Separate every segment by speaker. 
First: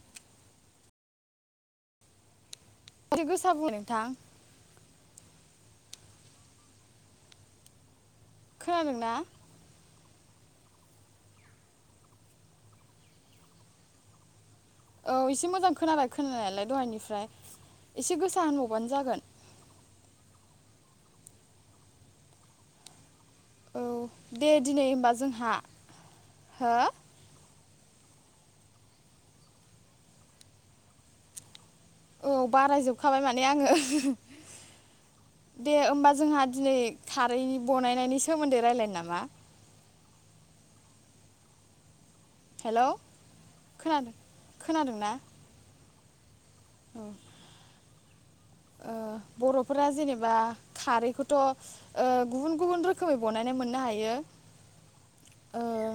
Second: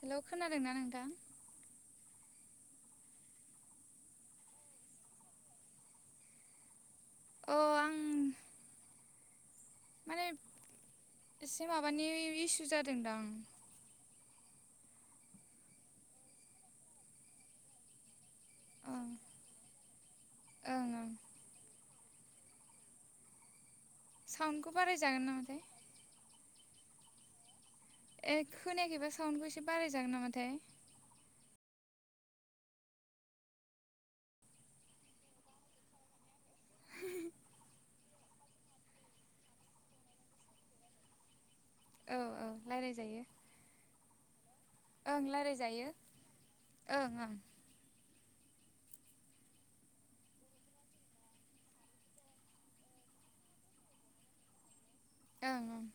Speaker 1: Hello खोनादों ना नों थां
Speaker 2: एसे गोसा बुंलाय नोंथां।
Speaker 1: अ आं
Speaker 2: खोनादों ना?
Speaker 1: मानो एब एसे माबानि इसु जादोंदां
Speaker 2: औ एसे मोजां खोनाबाय खोनानायालाय दहायनिफ्राय एसे गोसा होनबावबानो
Speaker 1: ओं
Speaker 2: जागोन
Speaker 1: ओं ओं
Speaker 2: औ दे
Speaker 1: साउन्डखौ
Speaker 2: दिनै होनबा
Speaker 1: बारायजागोन
Speaker 2: जोंहा
Speaker 1: नामाथाय
Speaker 2: हो
Speaker 1: ए खोनयाखैबा साउन्डखौ एसे बाराय जागोन नामाथाय
Speaker 2: औ बारायजोबखाबाय माने आङो दे होमबा जोंहा दिनै खारैनि बनायनायनि सोमोन्दै रायजलायनो नामा
Speaker 1: औ औ
Speaker 2: हेल'
Speaker 1: रायलायजायो
Speaker 2: खोनादों खोनादोंना
Speaker 1: ओं रायलायजायो
Speaker 2: औ
Speaker 1: ओं ओं
Speaker 2: ओ बर'फोरा जेनेबा खारैखौथ' गुबुन गुबुन रोखोमै बनायनाय मोननो हायो ओ
Speaker 1: ओं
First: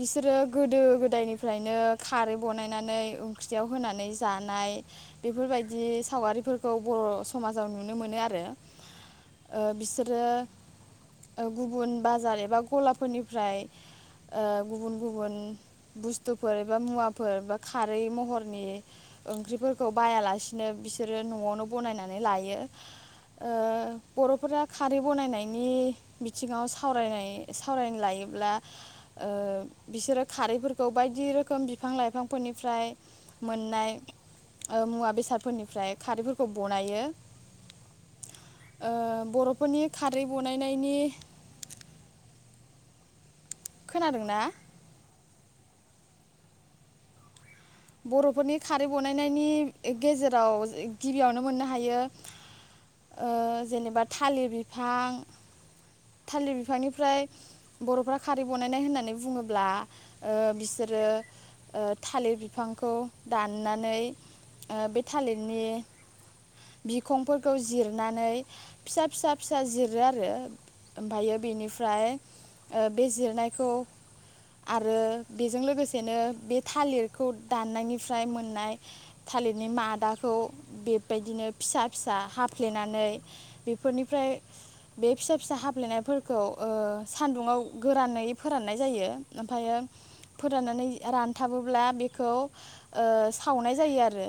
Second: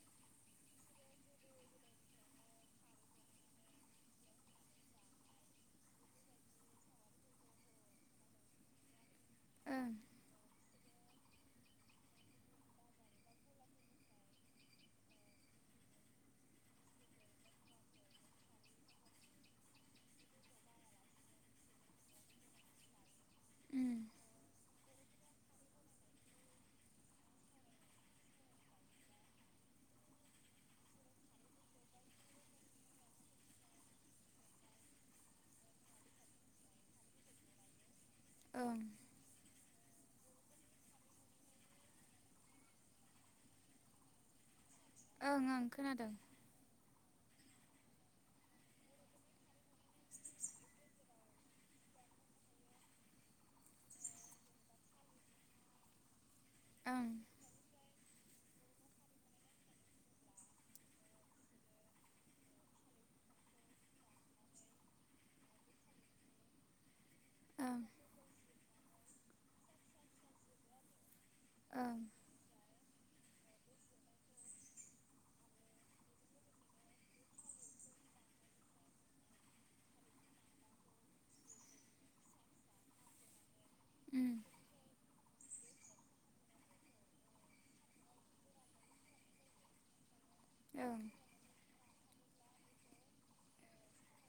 Speaker 2: बिसोरो गोदो गोदायनिफ्रायनो खारै बनायनानै ओंख्रियाव होनानै जानाय बेफोरबायदि सावगारिफोरखौ खौ बर समाजाव नुनो मोनो आरो ओ
Speaker 1: ओं
Speaker 2: बिसोरो ओ गुबुन बाजार एबा गलाफोरनिफ्राय गुबुन-गुबुन बुस्थुफोर एबा मुवाफोर बा खारै महरनि ओंख्रिफोरखौ बायालासिनो बिसोरो नआवनो बनायनानै लायो ओ
Speaker 1: उम
Speaker 2: बरफोरा खारै बनायनायनि बिथिंङाव सावरायनाय सावरायनो लायोब्ला ओ बिसोरो खारैफोरखौ बायदि रोखोम बिफां लाइफांफोरनिफ्राय मोननाय मुवा बेसादफोरनिफ्राय। खारैफोरखौ बनायो
Speaker 1: ओं
Speaker 2: ओ बरफोरनि खारै बनायनायनि खोनादोंना
Speaker 1: ओं-ओं खोनादों
Speaker 2: बरफोरनि खारै बनायनायनि गेजेराव गिबियावनो मोननो हायो ओ जेनेबा थालिर बिफां थालिर
Speaker 1: ओं
Speaker 2: बिफांनिफ्राय बरफ्रा खारै बनायनाय होननानै बुंङोब्ला ओ बिसोरो थालिर बिफांखौ दाननानै ओ बे थालिरनि बिखंफोरखौ
Speaker 1: ओं
Speaker 2: जिरनानै फिसा-फिसा-फिसा जिरो आरो ओमफ्रायो
Speaker 1: ओं
Speaker 2: बेनिफ्राय ओ‌ बे जिरनायखौ आरो बेजों लोगोसेनो बे थालिर खौ दाननायनिफ्राय मोननाय थालिरनि मादाखौ बेबायदिनो फिसा-फिसा हाफ्लेनानै फोरनिफ्राय
Speaker 1: उम
Speaker 2: बे फिसा-फिसा हफ्लेनायफोरखौ ओ सान्दुंङाव गोरानै फोराननाय जायो ओमफायो फोराननानै
Speaker 1: ओं
Speaker 2: रानथाबोब्ला बे खौ ओ सावनाय जायो आरो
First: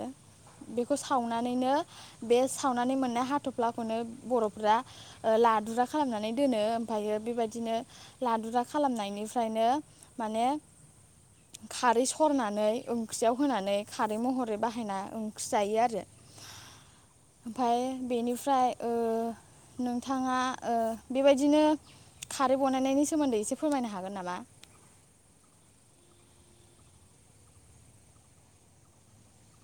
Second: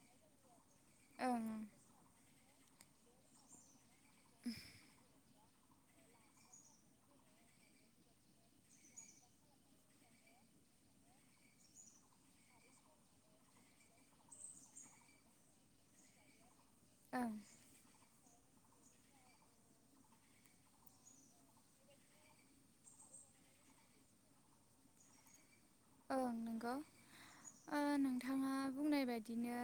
Speaker 2: बेखौ
Speaker 1: ओं ओं
Speaker 2: सावनानैनो बे सावनानै मोननाय हाथफ्ला खौनो बर'फ्रा ओ ला दुरा खालामनानै दोनो ओमफायो बेबायदिनो लादुरा खालामनायनिफ्रायनो माने खारै सरनानै ओंख्रियाव होनानै खारै महरै बाहायना ओंख्रि जायो आरो।
Speaker 1: ओं
Speaker 2: ओमफाय बेनि फ्राय ओ नोंथांङा ओ बेबायदिनो खारै बनायनायनि सोमोन्दै एसे फोरमायनो हागोन नामा?
Speaker 1: ओं नोंगौ ओ नोंथांङा बुंनाय बायदिनो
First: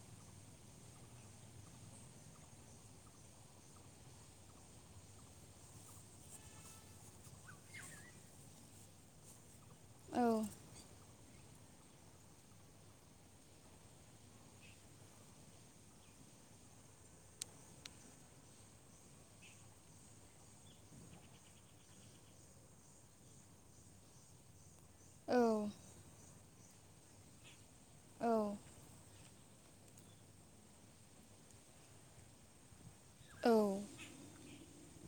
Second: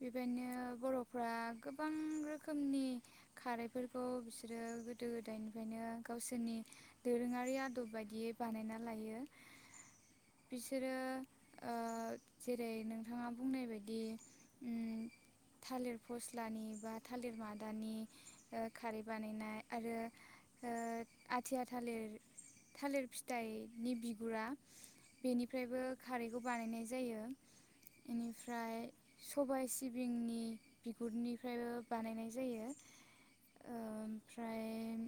Speaker 1: बेबायनो बर'फ्रा गोबां रोखोमनि खारैफोरखौ बिसोरो गोदो गोदायनिफ्रायनो गावसोरनि दोरोंङारि आदब बायदियै बानायना लायो।
Speaker 2: औ
Speaker 1: बिसोरो ओ जेरै नोंथांङा बुंनाय बायदि उम थालिर फस्लानि बा थालिर मादानि ओ खारै बानायनाय आरो ओ आथिया थालिर थालिर फिथाइनि बिगुरा
Speaker 2: औ
Speaker 1: बेनिफ्रायबो खारैखौ बानायनाय जायो
Speaker 2: औ
Speaker 1: बेनिफ्राय सबाय सिबिंनि बिगुरनिफ्रायबो बानायनाय जायो। ओमफ्राय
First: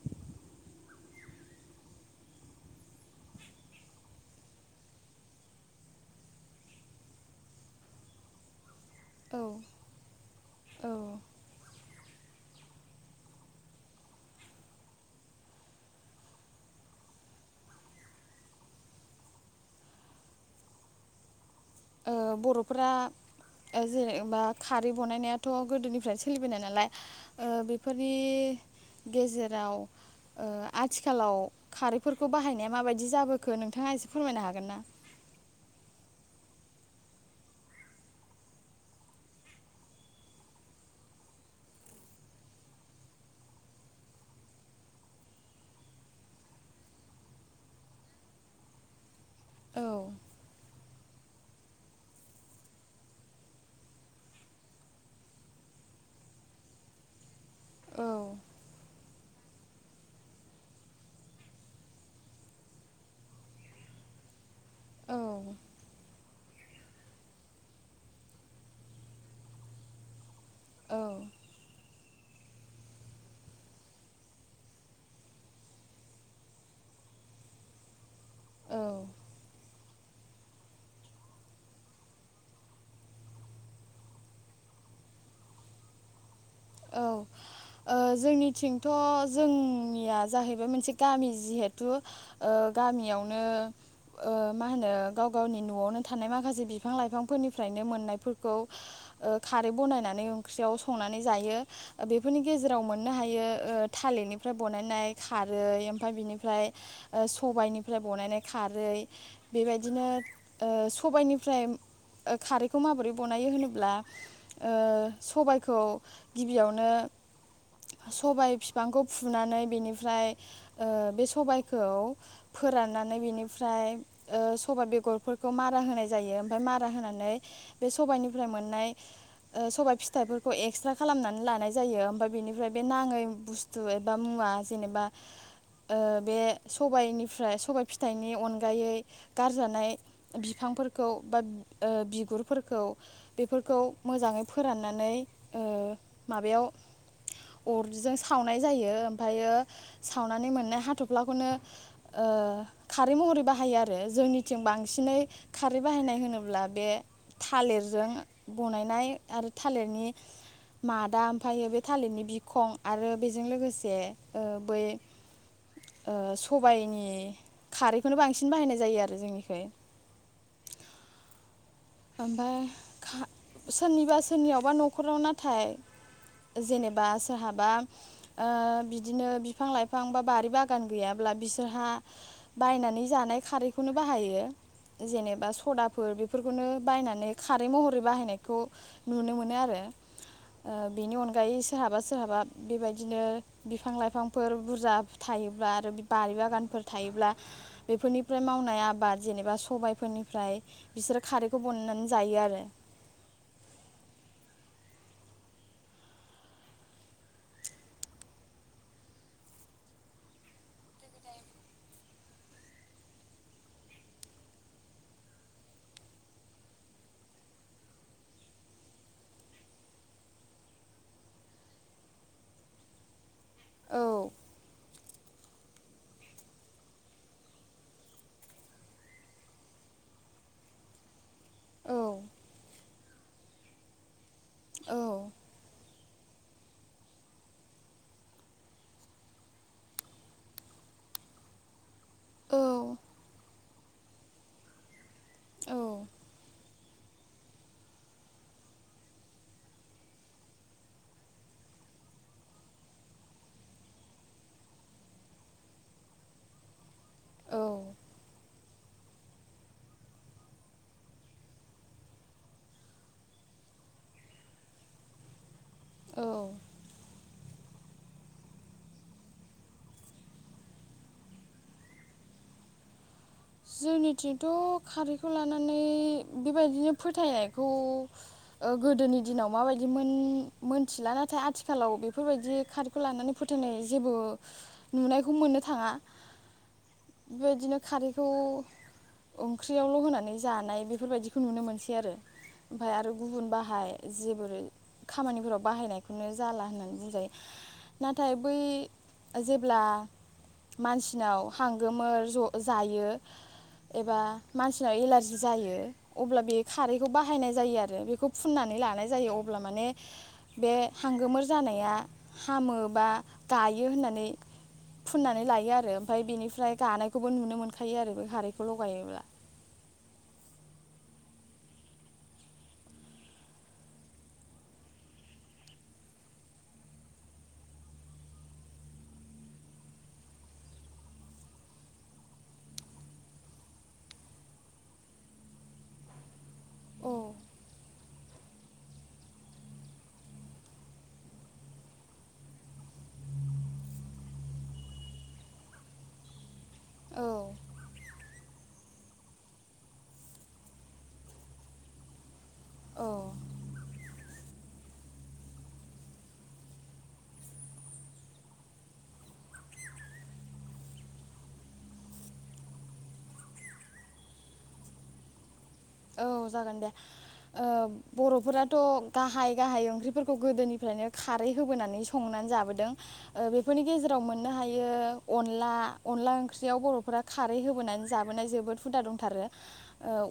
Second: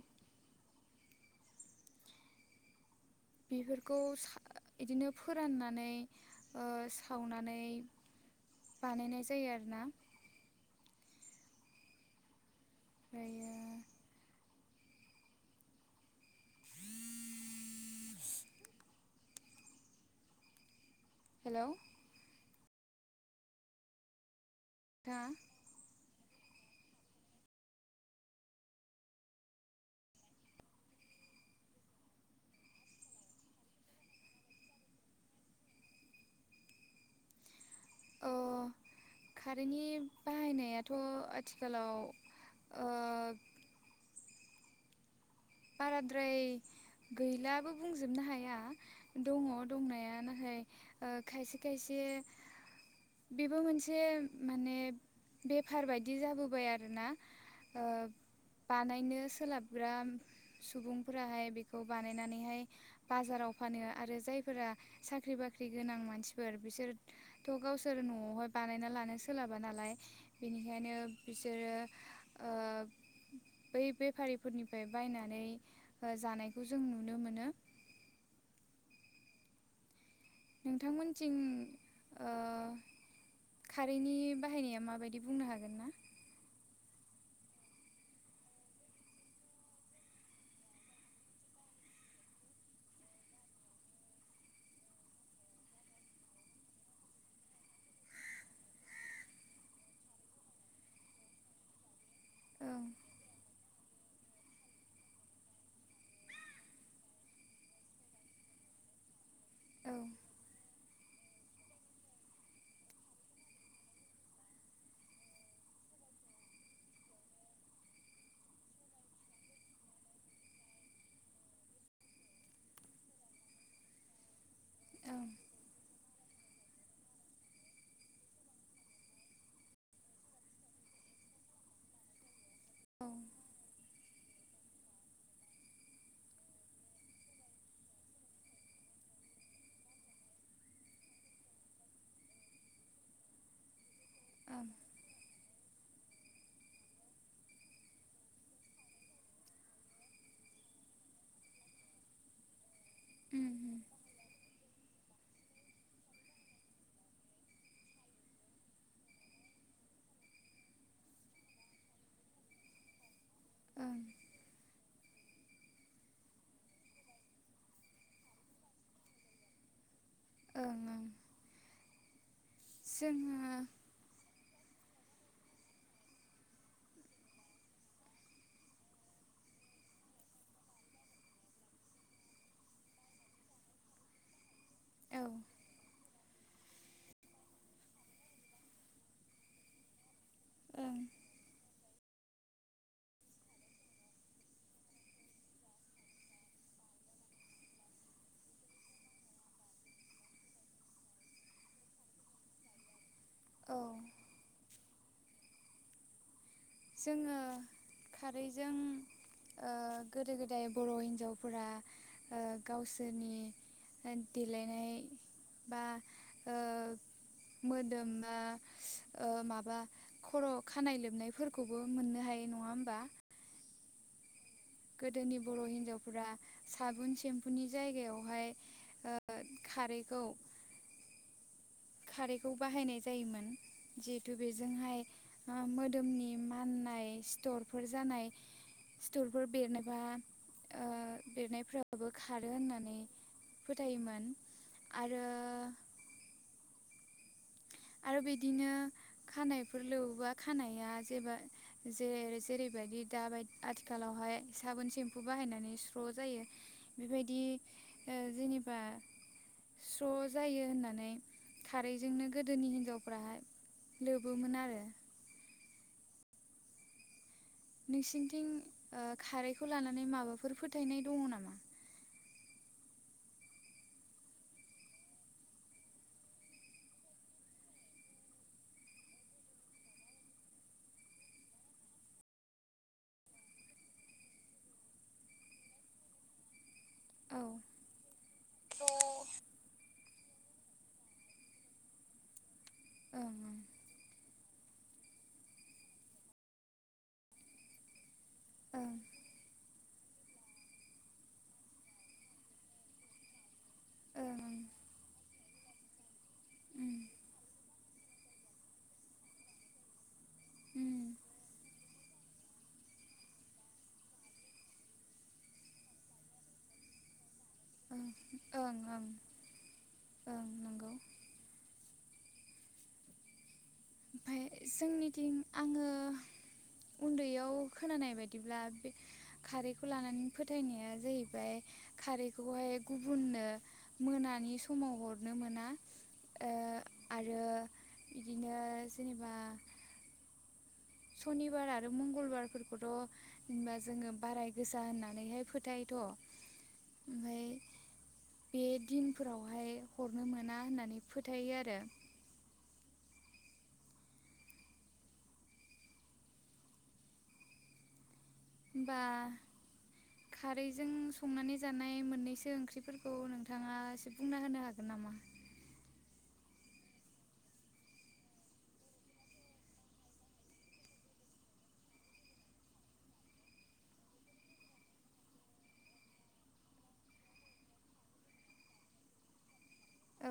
Speaker 1: बेफोरखौ साव इदिनो फोराननानै ओ सावनानै बानायनाय
Speaker 2: औ
Speaker 1: जायो आरोना
Speaker 2: औ
Speaker 1: फ्रायो हेलौ
Speaker 2: ओ बर'फोरा जेनेबा खारै
Speaker 1: नोंथाङा
Speaker 2: बनायनायाथ' गोदोनिफ्रायसो सोलिबोनाय नालाय ओ बेफोरनि गेजेराव ओ आथिखालाव खारैफोरखौ बाहायनाया माबायदि जाबोखो नोंथाङा एसे फोरमायनो हागोन ना?
Speaker 1: अ खारैनि बाहायनायाथ' आथिखालाव ओ बाराद्राय गैलाबो बुंजोबनो हाया। दङ
Speaker 2: औ
Speaker 1: दंनाया नाथाय ओ खायसे खायसे बेबो मोनसे माने बेफार बायदि जाबोबाय आरोना ओ
Speaker 2: औ
Speaker 1: बानायनो सोलाबग्रा सुबुंफोराहाय बेखौ बानायनानैहाय बाजाराव फानो आरो जायफोरा साख्रि बाख्रि गोनां मानसि फोर बिसोरथ' गावसोर न'आवहाय बानायना लानो सोलाबा नालाय बेनिखायनो
Speaker 2: औ
Speaker 1: बिसोरो ओ बै बेफारिफोरनिफ्राय बायनानै ओ जानायखौ जों नुनो मोनो।
Speaker 2: औ
Speaker 1: नोंथांमोनथिं ओ खारैनि बाहायनाया माबायदि बुंनो हागोन ना?
Speaker 2: औ ओ जोंनिथिंथ' जोंनिया जाहैबाय मोनसे गामि जिहेथु ओ गामियावनो ओ मा होनो गाव गावनि न'आवनो थानाय माखासे बिफां लाइफांफोरनिफ्रायनो मोननायफोरखौ ओ खारै बनायनानै ओंख्रियाव संनानै जायो। बेफोरनि गेजेराव मोननो हायो ओ थालिरनिफ्राय बनायनाय खारै ओमफ्राय बिनिफ्राय ओ सबाइनिफ्राय बानायनाय खारै
Speaker 1: औ
Speaker 2: बेबायदिनो ओ सबाइनिफ्राय ओ खारैखौ माबोरै बनायो होनोब्ला ओ सबायखौ गिबियावनो सबाय फिफांखौ फुनानै बेनिफ्राय ओ बे सबायखौ फोराननानै बेनिफ्राय ओ सबाइ
Speaker 1: ओं
Speaker 2: बेगरफोरखौ मारा होनाय जायो ओमफ्राय मारा होनानै बे सबाइनिफ्राय मोननाय ओ सबाइ फिथाइफोरखौ एक्सट्रा खालामनानै लानाय जायो ओमफ्राय बेनिफ्राय बे
Speaker 1: औ
Speaker 2: नाङै बुस्थु एबा मुवा जेनेबा ओ बे सबायनिफ्राय सबाय फिथाइनि अनगायै गारजानाय बिफांफोरखौ बा ओ बिगुरफोरखौ बेफोरखौ मोजाङै
Speaker 1: ओं
Speaker 2: फोराननानै ओ माबायाव अरजों सावनाय जायो ओमफ्रायो सावनानै मोननाय हाथ'फ्लाखौनो ओ खारै महरै
Speaker 1: उम
Speaker 2: बाहायो आरो जोंनिथिं बां सिनै खारै बाहायनाय होनोब्ला बे थालिरजों बनायनाय आरो थालिरनि मादा ओमफ्रायायो बे थालिरनि बिखं आरो बेजों
Speaker 1: उम
Speaker 2: लोगोसे
Speaker 1: ओं
Speaker 2: ओ बै ओ सबायनि खारैखौनो बांसिन बाहायनाय जायो आरो जोंनिखै।
Speaker 1: ओं ओं
Speaker 2: ओमफ्राय खा
Speaker 1: जोङो
Speaker 2: सोरनिबा सोरनियाव बा न'खराव नाथाय जेनेबा सोरहाबा ओ बिदिनो बिफां लाइफां बा बारि बागान गैयाब्ला बिसोरहा बायनानै जानाय खारैखौनो बाहायो।
Speaker 1: औ
Speaker 2: जेनेबा सदाफोर बे खौनो बायनानै खारै महरै बाहायनायखौ नुनो मोनो आरो। ओ
Speaker 1: ओं
Speaker 2: बिनि अनगायै सोहाबा सो सोरहाबा बेबायदिनो बिफां लाइफांफोर बुरजा थायोब्ला आरो बारि बागानफोर थायोब्ला बेफोरनिफ्राय मावनाय आबाद जेनेबा सबायाइफोरनिफ्राय बिसोर खारैखौ बनायनानै जायो आरो।
Speaker 1: औ जोंङो खारैजों ओ गोदो गोदाय बर' हिन्जावफोरा ओ गावसोरनि देलायनाय बा ओ मोदोम बा ओ माबा खर' खानाय लोबनाय फोर खौबो मोननो हायो नङा होमबा
Speaker 2: औ
Speaker 1: गोदोनि बर' हिन्जावफोरा साबुन सेम्फुनि जायगायावहाय ओ खारैखौ
Speaker 2: औ
Speaker 1: खारैखौ बाहायनाय जायोमोन जि हेथु
Speaker 2: औ
Speaker 1: बेजोंहाय ओ मो दोमनि माननाय सिथरफोर जानाय सिथरफोर बेरनोबा बेरनायफ्राबो खारो होननानै
Speaker 2: औ
Speaker 1: फोथायोमोन आरो
Speaker 2: औ
Speaker 1: आरो बिदिनो खानायफोर लोबोबा खानाया जेबा जेरै जेरैबायदि दाबाय आथिखालावहाय साबोन सेम्फु बाहायनानै स्र' जायो बेबायदि
Speaker 2: औ
Speaker 1: ओ जोंनि बा स्र' जायो होननानै खारै जोंनो गोदोनि हिनजावफ्राहाय लोबोमोन आरो।
Speaker 2: औ
Speaker 1: नोंसिनिथिं ओ खारैखौ लानानै माबाफोर फोथायनाय दंङ नामा।
Speaker 2: जोंनिथिंथ' खारैखौ लानानै बेबायदिनो फोथायनायखौ ओ गोदोनि दिनाव माबायदि मोनथिला नाथाय आथिखालाव बेफोरबायदि खारैखौ लानानै फोथायनाय जेबो नुनायखौ मोननो थाङा
Speaker 1: औ
Speaker 2: बेबायदिनो खारै खौ ओंख्रियावल' होनानै जानाय बेफोरबायदिखौ नुनो मोनसै आरो। ओमफाय आरो
Speaker 1: ओं
Speaker 2: गुबुन बाहाय जे ओरै खामानिफोराव बाहायनायखौनो जाला होननानै बुंजायो ना थाय बै
Speaker 1: ओं
Speaker 2: जेब्ला मानसिनाव हांगोमोर ज' जा यो एबा
Speaker 1: ओं ओं
Speaker 2: मानसिनाव एलारजि जायो अब्ला बे
Speaker 1: उम
Speaker 2: खारैखौ बाहायनाय जायो आरो बेखौ फुननानै लानाय जायो अब्ला माने बे
Speaker 1: उम
Speaker 2: हांगोमोर जानाया हामो बा गायो होननानै फुननानै लायो आरो ओमफाय बेनिफ्राय गानायखौबो नुनो मोनो। थायो
Speaker 1: ओं
Speaker 2: आरो बे खारैखौ
Speaker 1: ओं ओं
Speaker 2: लगायोब्ला
Speaker 1: ओं नंगौ ओमफाय जोंनिथिं आङो उन्दैयाव खोनानाय बायदिब्ला बे खारैखौ लानानै फोथायनाया जाहैबाय खारैखौहाय गुबुननो मोनानि समाव हरनो मोना। ओ
Speaker 2: औ
Speaker 1: आरो बिदिनो जेनेबा सनिबार आरो मंगलबारफोरखौथ' जेनबा जोङो बाराय गोसा होननानैहाय फोथायोथ'
Speaker 2: औ
Speaker 1: ओमफ्राय बे दिनफोरावहाय हरनो मोना होननानै फोथायो आरो
Speaker 2: औ
Speaker 1: बा खारैजों संनानै जानाय मोननैसो ओंख्रिफोरखौ नोंथाङा एसे बुंना होनो हागोन नामा?
Speaker 2: औ जागोन दे ओ बर'फोराथ' गाहाय गाहाय ओंख्रिफोरखौ गोदोनिफ्रायनो खारै होबोनानै संनानै जाबोदों ओ बेफोरनि गेजेराव मोननो हायो अनला अनला ओंख्रियाव बर'फोरा खारै होबोनानै जाबोनाय जोबोद हुदा दंथारो।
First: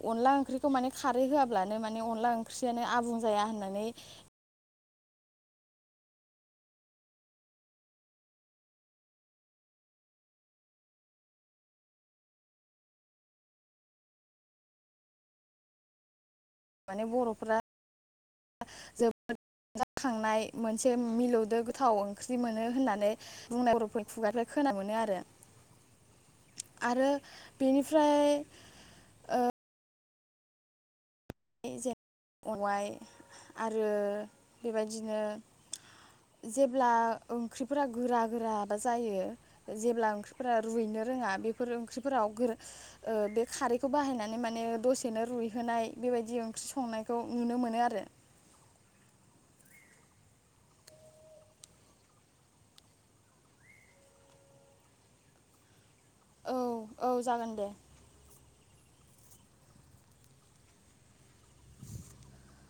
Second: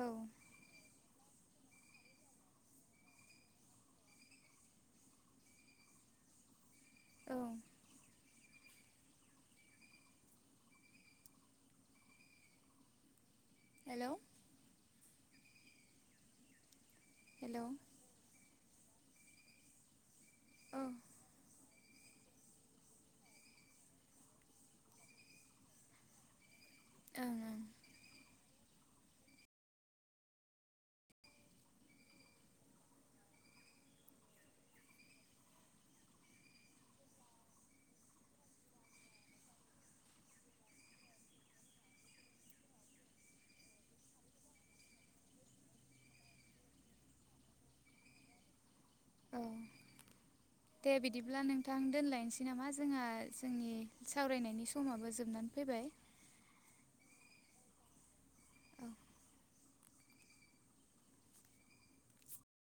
Speaker 1: औ
Speaker 2: अनला ओं खारै होआब्लानो माने अनदला ओंख्रियानो आबुं जाया होननानै
Speaker 1: औ हेलौ
Speaker 2: माने बर'फ्रा
Speaker 1: हेलौ
Speaker 2: जोब [unintelligible] थांनाय
Speaker 1: औ
Speaker 2: मोनसे
Speaker 1: ओं
Speaker 2: मिलौदो गोथाव ओंख्रि मोनो होननानै बुंनाय बर'फोरनि खुगानिफ्राय खोनानो मोनो आरो आरो
Speaker 1: ओं
Speaker 2: बेनिफ्राय ओ मेवाइ आरो बेबायदिनो जेब्ला ओंख्रिफोरा गोरा गोराबा जायो जेब्ला ओंख्रिफोरा रुइनो रोङा बेफोर ओंख्रिफोराव बे खारैखौ बाहायनानै माने दसेनो रुइहोनाय बेबायदि ओंख्रि संनायखौ नुनो मोनो आरो
Speaker 1: औ दे बिदिब्ला नोंथां दोनलायनोसै नामा जोंहा जोंनि सावरायनायनि समाबो जोबनानै फैबाय
Speaker 2: औ औ जागोन दे
Speaker 1: [inaudible]